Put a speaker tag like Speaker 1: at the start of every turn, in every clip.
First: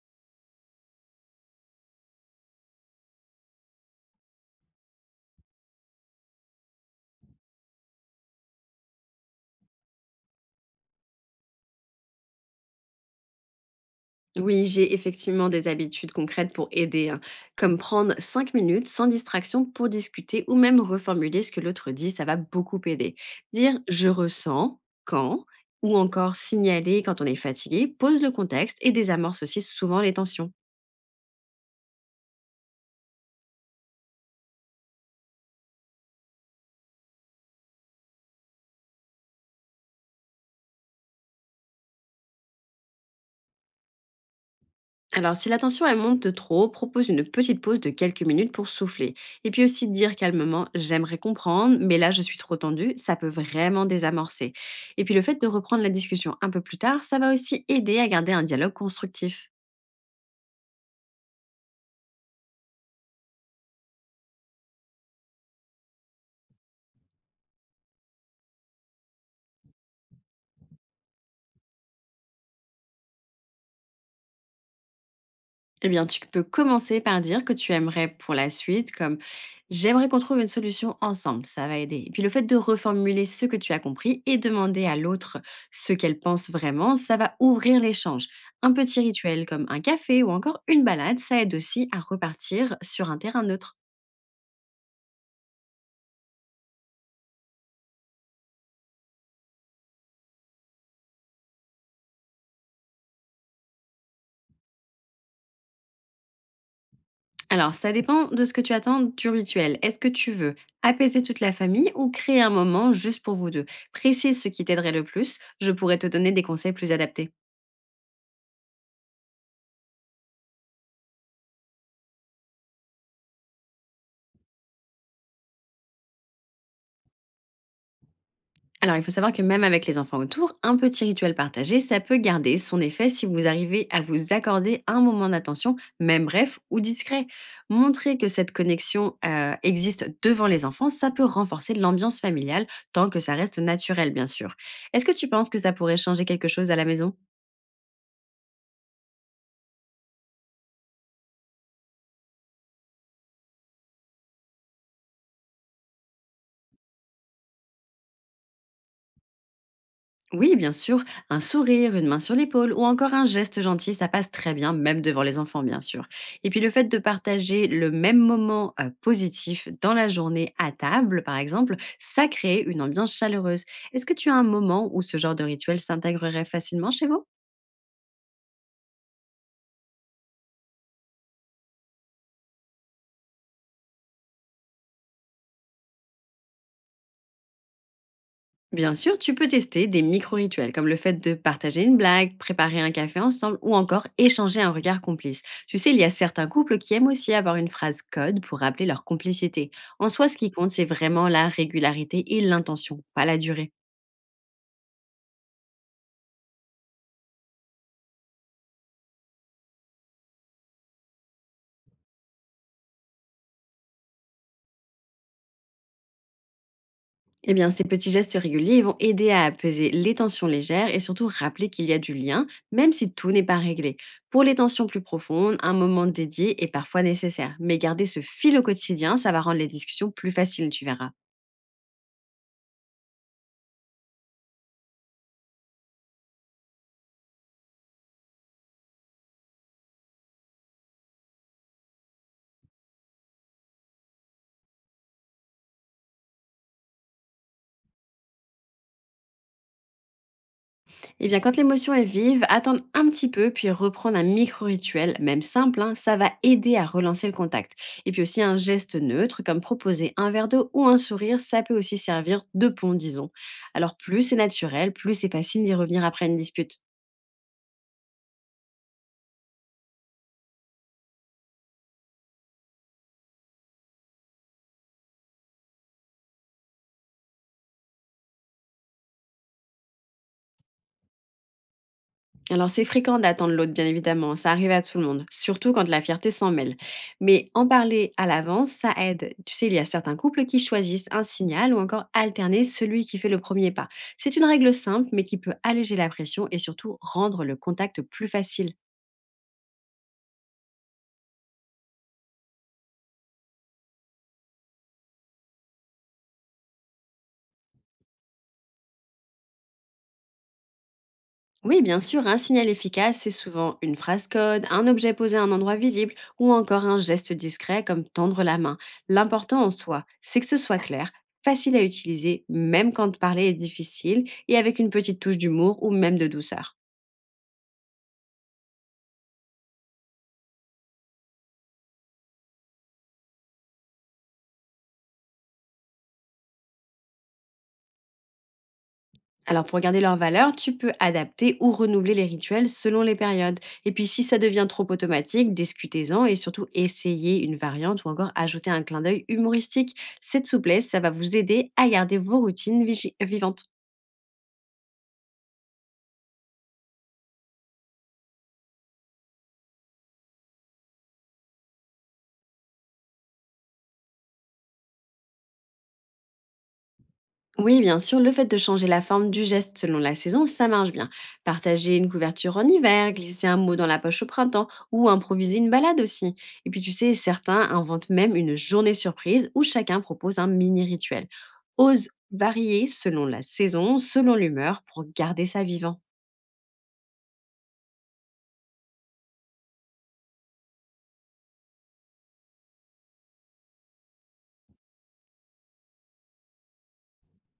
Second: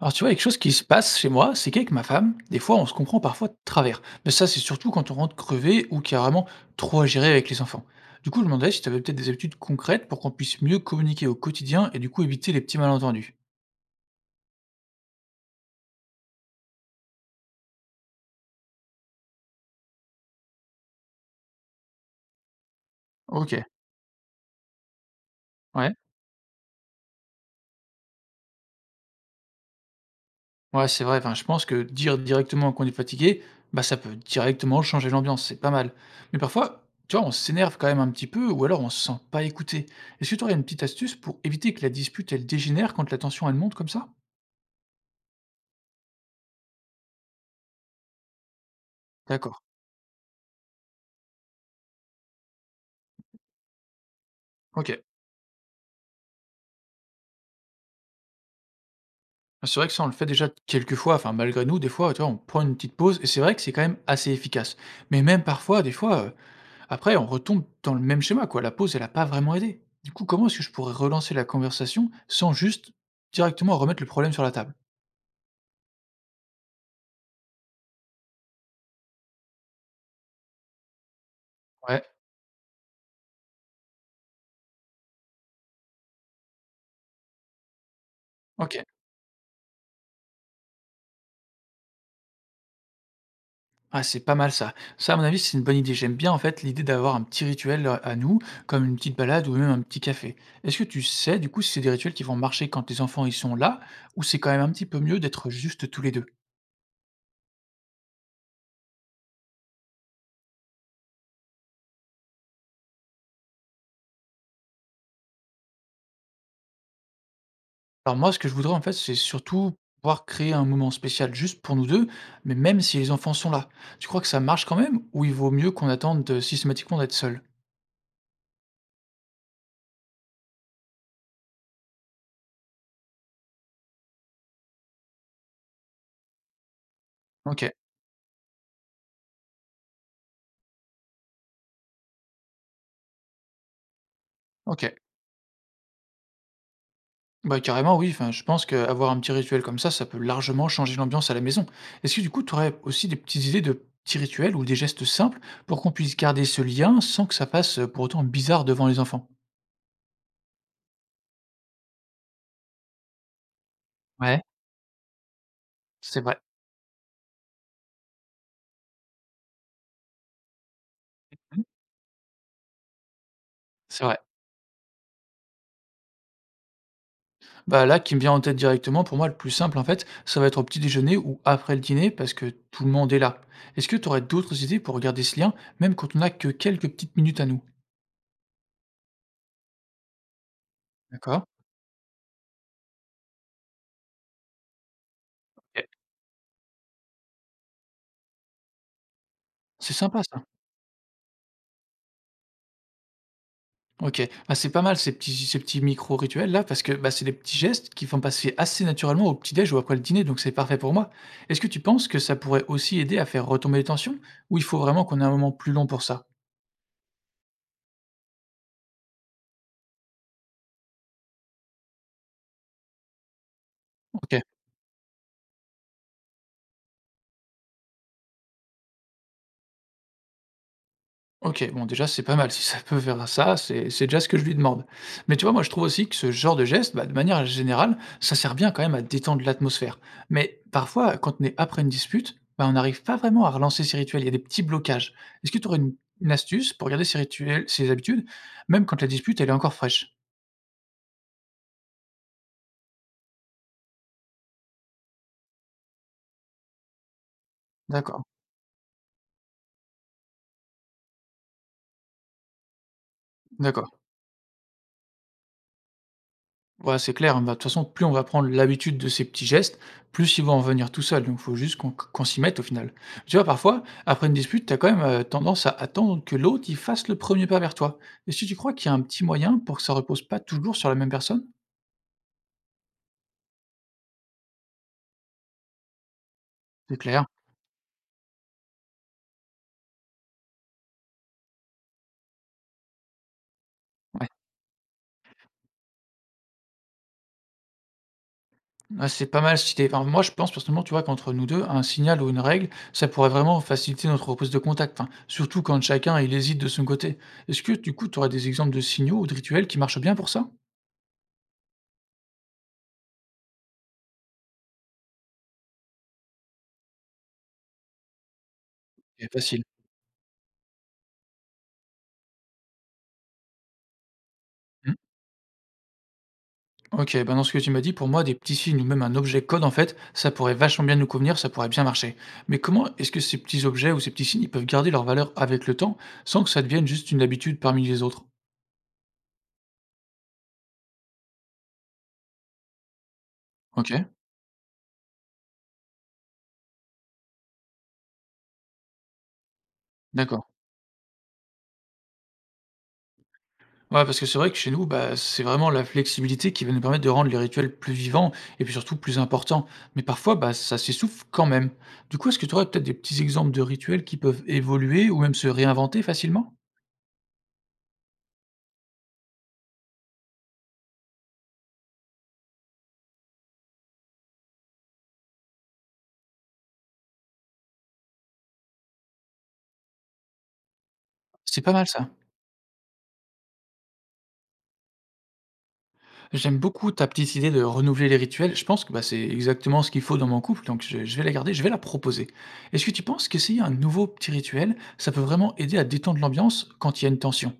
Speaker 1: Alors tu vois, quelque chose qui se passe chez moi, c'est qu'avec ma femme, des fois on se comprend parfois de travers. Mais ça, c'est surtout quand on rentre crevé ou qu'il y a vraiment trop à gérer avec les enfants. Du coup, je me demandais si tu avais peut-être des habitudes concrètes pour qu'on puisse mieux communiquer au quotidien et du coup éviter les petits malentendus.
Speaker 2: Oui, j'ai effectivement des habitudes concrètes pour aider, hein, comme prendre 5 minutes sans distraction pour discuter ou même reformuler ce que l'autre dit, ça va beaucoup aider.
Speaker 1: Ok,
Speaker 2: Dire je ressens quand
Speaker 1: ouais.
Speaker 2: ou encore signaler quand on est fatigué pose le contexte et désamorce aussi souvent les tensions.
Speaker 1: Ouais, c'est vrai, enfin, je pense que dire directement qu'on est fatigué, bah ça peut directement changer l'ambiance, c'est pas mal. Mais parfois, tu vois, on s'énerve quand même un petit peu ou alors on se sent pas écouté. Est-ce que tu aurais une petite astuce pour éviter que la dispute, elle dégénère quand la tension, elle monte comme ça?
Speaker 2: Alors, si la tension elle monte de trop propose une petite pause de quelques minutes pour souffler. Et
Speaker 1: D'accord,
Speaker 2: puis aussi dire calmement j'aimerais comprendre, mais là je suis trop tendue, ça peut vraiment désamorcer.
Speaker 1: ok.
Speaker 2: Et puis le fait de reprendre la discussion un peu plus tard, ça va aussi aider à garder un dialogue constructif.
Speaker 1: Ah, c'est vrai que ça, on le fait déjà quelques fois, enfin malgré nous, des fois, tu vois, on prend une petite pause et c'est vrai que c'est quand même assez efficace. Mais même parfois, des fois, après, on retombe dans le même schéma, quoi. La pause, elle a pas vraiment aidé. Du coup, comment est-ce que je pourrais relancer la conversation sans juste directement remettre le problème sur la table?
Speaker 2: Eh bien, tu peux commencer par dire que tu aimerais pour la suite, comme j'aimerais qu'on trouve une solution ensemble, ça va
Speaker 1: Ouais,
Speaker 2: aider. Et puis le fait de reformuler ce que tu as compris et demander à l'autre ce qu'elle pense vraiment, ça va ouvrir l'échange. Un
Speaker 1: OK.
Speaker 2: petit rituel comme un café ou encore une balade, ça aide aussi à repartir sur un terrain neutre.
Speaker 1: Ah, c'est pas mal ça. Ça, à mon avis, c'est une bonne idée. J'aime bien, en fait, l'idée d'avoir un petit rituel, à nous, comme une petite balade ou même un petit café. Est-ce que tu sais, du coup, si c'est des rituels qui vont marcher quand tes enfants, ils sont là ou c'est quand même un petit peu mieux d'être juste tous les deux?
Speaker 2: Alors, ça dépend de ce que tu attends du rituel. Est-ce que tu veux apaiser toute la famille ou créer un moment juste pour vous deux? Précise ce qui t'aiderait le plus, je pourrais te donner des conseils plus adaptés.
Speaker 1: Alors moi, ce que je voudrais en fait, c'est surtout pouvoir créer un moment spécial juste pour nous 2. Mais même si les enfants sont là. Tu crois que ça marche quand même ou il vaut mieux qu'on attende, systématiquement d'être seuls?
Speaker 2: Alors, il faut savoir que même avec les enfants autour, un petit rituel partagé, ça peut garder son effet si vous arrivez à vous accorder un moment d'attention, même bref ou discret.
Speaker 1: OK,
Speaker 2: Montrer que cette connexion existe devant les enfants, ça peut renforcer l'ambiance familiale tant que ça reste naturel, bien sûr.
Speaker 1: OK.
Speaker 2: Est-ce que tu penses que ça pourrait changer quelque chose à la maison?
Speaker 1: Bah, carrément oui, enfin, je pense qu'avoir un petit rituel comme ça peut largement changer l'ambiance à la maison. Est-ce que du coup, tu aurais aussi des petites idées de petits rituels ou des gestes simples pour qu'on puisse garder ce lien sans que ça fasse, pour autant bizarre devant les enfants?
Speaker 2: Oui, bien sûr, un sourire, une main sur l'épaule ou encore un geste gentil, ça passe
Speaker 1: Ouais,
Speaker 2: très bien, même devant les enfants, bien sûr.
Speaker 1: c'est vrai.
Speaker 2: Et puis le fait de partager le même moment positif dans la journée à table, par
Speaker 1: Mmh,
Speaker 2: exemple, ça crée une ambiance chaleureuse. Est-ce
Speaker 1: c'est
Speaker 2: que
Speaker 1: vrai.
Speaker 2: tu as un moment où ce genre de rituel s'intégrerait facilement chez vous?
Speaker 1: Bah là, qui me vient en tête directement, pour moi, le plus simple, en fait, ça va être au petit déjeuner ou après le dîner, parce que tout le monde est là. Est-ce que tu aurais d'autres idées pour regarder ce lien, même quand on n'a que quelques petites minutes à nous?
Speaker 2: Bien sûr, tu peux tester des micro-rituels comme le fait de
Speaker 1: D'accord.
Speaker 2: partager une blague, préparer un café ensemble ou encore échanger un regard complice. Tu
Speaker 1: OK.
Speaker 2: sais, il y a certains couples qui aiment aussi avoir une phrase code pour rappeler leur complicité.
Speaker 1: C'est
Speaker 2: En
Speaker 1: sympa
Speaker 2: soi, ce
Speaker 1: ça.
Speaker 2: qui compte, c'est vraiment la régularité et l'intention, pas la durée.
Speaker 1: OK. Bah, c'est pas mal ces petits micro-rituels là, parce que bah, c'est des petits gestes qui font passer assez naturellement au petit déj ou après le dîner, donc c'est parfait pour moi. Est-ce que tu penses que ça pourrait aussi aider à faire retomber les tensions, ou il faut vraiment qu'on ait un moment plus long pour ça?
Speaker 2: Eh bien, ces petits gestes réguliers ils vont aider à apaiser les tensions légères et surtout rappeler qu'il y a du lien, même si tout n'est pas réglé. Pour
Speaker 1: OK.
Speaker 2: les tensions plus profondes, un moment dédié est parfois nécessaire. Mais garder ce fil au quotidien, ça va rendre les discussions plus faciles, tu verras.
Speaker 1: OK, bon déjà c'est pas mal si ça peut vers ça, c'est déjà ce que je lui demande. Mais tu vois, moi je trouve aussi que ce genre de geste, bah, de manière générale, ça sert bien quand même à détendre l'atmosphère. Mais parfois, quand on est après une dispute, bah, on n'arrive pas vraiment à relancer ces rituels, il y a des petits blocages. Est-ce que tu aurais une astuce pour garder ces rituels, ces habitudes, même quand la dispute elle est encore fraîche?
Speaker 2: Eh bien, quand l'émotion est vive, attendre un petit peu, puis reprendre un micro-rituel, même simple, hein, ça va aider à relancer le contact. Et puis
Speaker 1: D'accord,
Speaker 2: aussi un geste neutre, comme proposer un verre d'eau ou un sourire, ça peut aussi servir de pont, disons. Alors
Speaker 1: d'accord.
Speaker 2: plus c'est naturel, plus c'est facile d'y revenir après une dispute.
Speaker 1: Ouais, c'est clair, hein. Bah, de toute façon, plus on va prendre l'habitude de ces petits gestes, plus ils vont en venir tout seuls. Donc, il faut juste qu'on s'y mette au final. Tu vois, parfois, après une dispute, tu as quand même tendance à attendre que l'autre il fasse le premier pas vers toi. Et si tu crois qu'il y a un petit moyen pour que ça repose pas toujours sur la même personne?
Speaker 2: Alors c'est fréquent d'attendre l'autre, bien évidemment, ça arrive à tout le monde, surtout quand la fierté s'en mêle.
Speaker 1: C'est clair.
Speaker 2: Mais en parler à l'avance, ça aide. Tu sais, il y a certains couples qui choisissent un signal ou encore alterner celui qui fait le premier pas.
Speaker 1: Ouais.
Speaker 2: C'est une règle simple, mais qui peut alléger la pression et surtout rendre le contact plus facile.
Speaker 1: Ouais, c'est pas mal si enfin, moi, je pense personnellement, tu vois, qu'entre nous deux, un signal ou une règle, ça pourrait vraiment faciliter notre reprise de contact. Enfin, surtout quand chacun il hésite de son côté. Est-ce que du coup, tu aurais des exemples de signaux ou de rituels qui marchent bien pour ça?
Speaker 2: Oui, bien sûr, un signal efficace, c'est souvent une phrase code, un objet posé à un endroit visible ou encore un geste discret comme tendre la main.
Speaker 1: C'est
Speaker 2: L'important
Speaker 1: facile.
Speaker 2: en soi, c'est que ce soit clair, facile à utiliser, même quand parler est difficile, et avec une petite touche d'humour ou même de douceur.
Speaker 1: Ok, ben dans ce que tu m'as dit, pour moi, des petits signes ou même un objet code, en fait, ça pourrait vachement bien nous convenir, ça pourrait bien marcher. Mais comment est-ce que ces petits objets ou ces petits signes, ils peuvent garder leur valeur avec le temps sans que ça devienne juste une habitude parmi les autres?
Speaker 2: Alors pour garder leur valeur, tu peux adapter ou renouveler les rituels selon les périodes.
Speaker 1: Ok,
Speaker 2: Et puis si ça devient trop automatique, discutez-en et surtout essayez une variante ou encore ajoutez un clin d'œil humoristique. Cette
Speaker 1: d'accord.
Speaker 2: souplesse, ça va vous aider à garder vos routines vivantes.
Speaker 1: Ouais, parce que c'est vrai que chez nous, bah, c'est vraiment la flexibilité qui va nous permettre de rendre les rituels plus vivants et puis surtout plus importants. Mais parfois, bah, ça s'essouffle quand même. Du coup, est-ce que tu aurais peut-être des petits exemples de rituels qui peuvent évoluer ou même se réinventer facilement?
Speaker 2: Oui, bien sûr, le fait de changer la forme du geste selon la saison, ça marche bien. Partager une couverture en hiver, glisser un mot dans la poche au printemps ou improviser une balade aussi. Et puis tu sais, certains inventent même une journée surprise où chacun propose un mini rituel.
Speaker 1: C'est pas mal ça.
Speaker 2: Ose varier selon la saison, selon l'humeur pour garder ça vivant.
Speaker 1: J'aime beaucoup ta petite idée de renouveler les rituels. Je pense que bah, c'est exactement ce qu'il faut dans mon couple, donc je vais la garder, je vais la proposer. Est-ce que tu penses qu'essayer un nouveau petit rituel, ça peut vraiment aider à détendre l'ambiance quand il y a une tension?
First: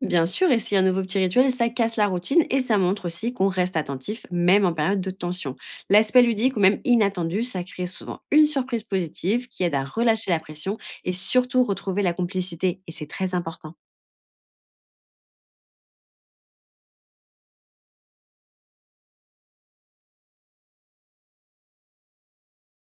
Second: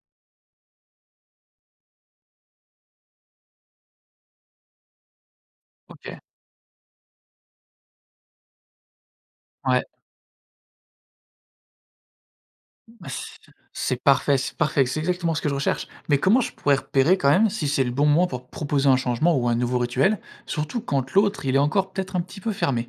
Speaker 2: Bien sûr, essayer un nouveau petit rituel, ça casse la routine et ça montre aussi qu'on reste attentif, même en période de tension.
Speaker 1: Ok,
Speaker 2: L'aspect ludique ou même inattendu, ça crée souvent une surprise positive qui aide à
Speaker 1: ouais,
Speaker 2: relâcher la pression et surtout retrouver la complicité, et c'est très
Speaker 1: c'est
Speaker 2: important.
Speaker 1: c'est parfait, c'est parfait, c'est exactement ce que je recherche. Mais comment je pourrais repérer quand même si c'est le bon moment pour proposer un changement ou un nouveau rituel, surtout quand l'autre, il est encore peut-être un petit peu fermé?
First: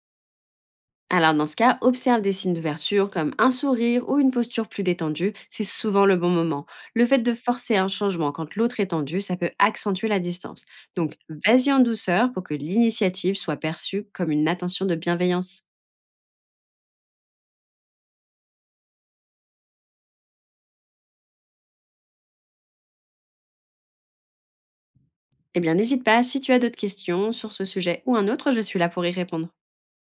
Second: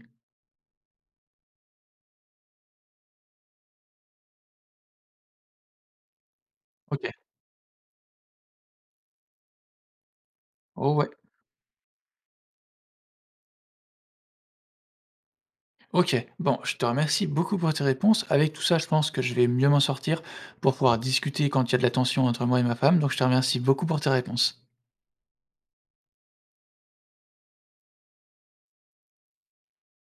Speaker 2: Alors dans ce cas, observe des signes d'ouverture comme un sourire ou une posture plus détendue, c'est souvent le bon moment. Le
Speaker 1: Ok,
Speaker 2: fait de forcer un changement quand l'autre est tendu, ça peut accentuer la distance.
Speaker 1: oh ouais.
Speaker 2: Donc vas-y en douceur pour que l'initiative soit perçue comme une attention de bienveillance.
Speaker 1: Ok, bon, je te remercie beaucoup pour tes réponses. Avec tout ça, je pense que je vais mieux m'en sortir pour pouvoir discuter quand il y a de la tension entre moi et ma femme. Donc, je te remercie beaucoup pour tes réponses.
Speaker 2: Eh bien, n'hésite pas, si tu as d'autres questions sur ce sujet ou un autre, je suis là pour y répondre.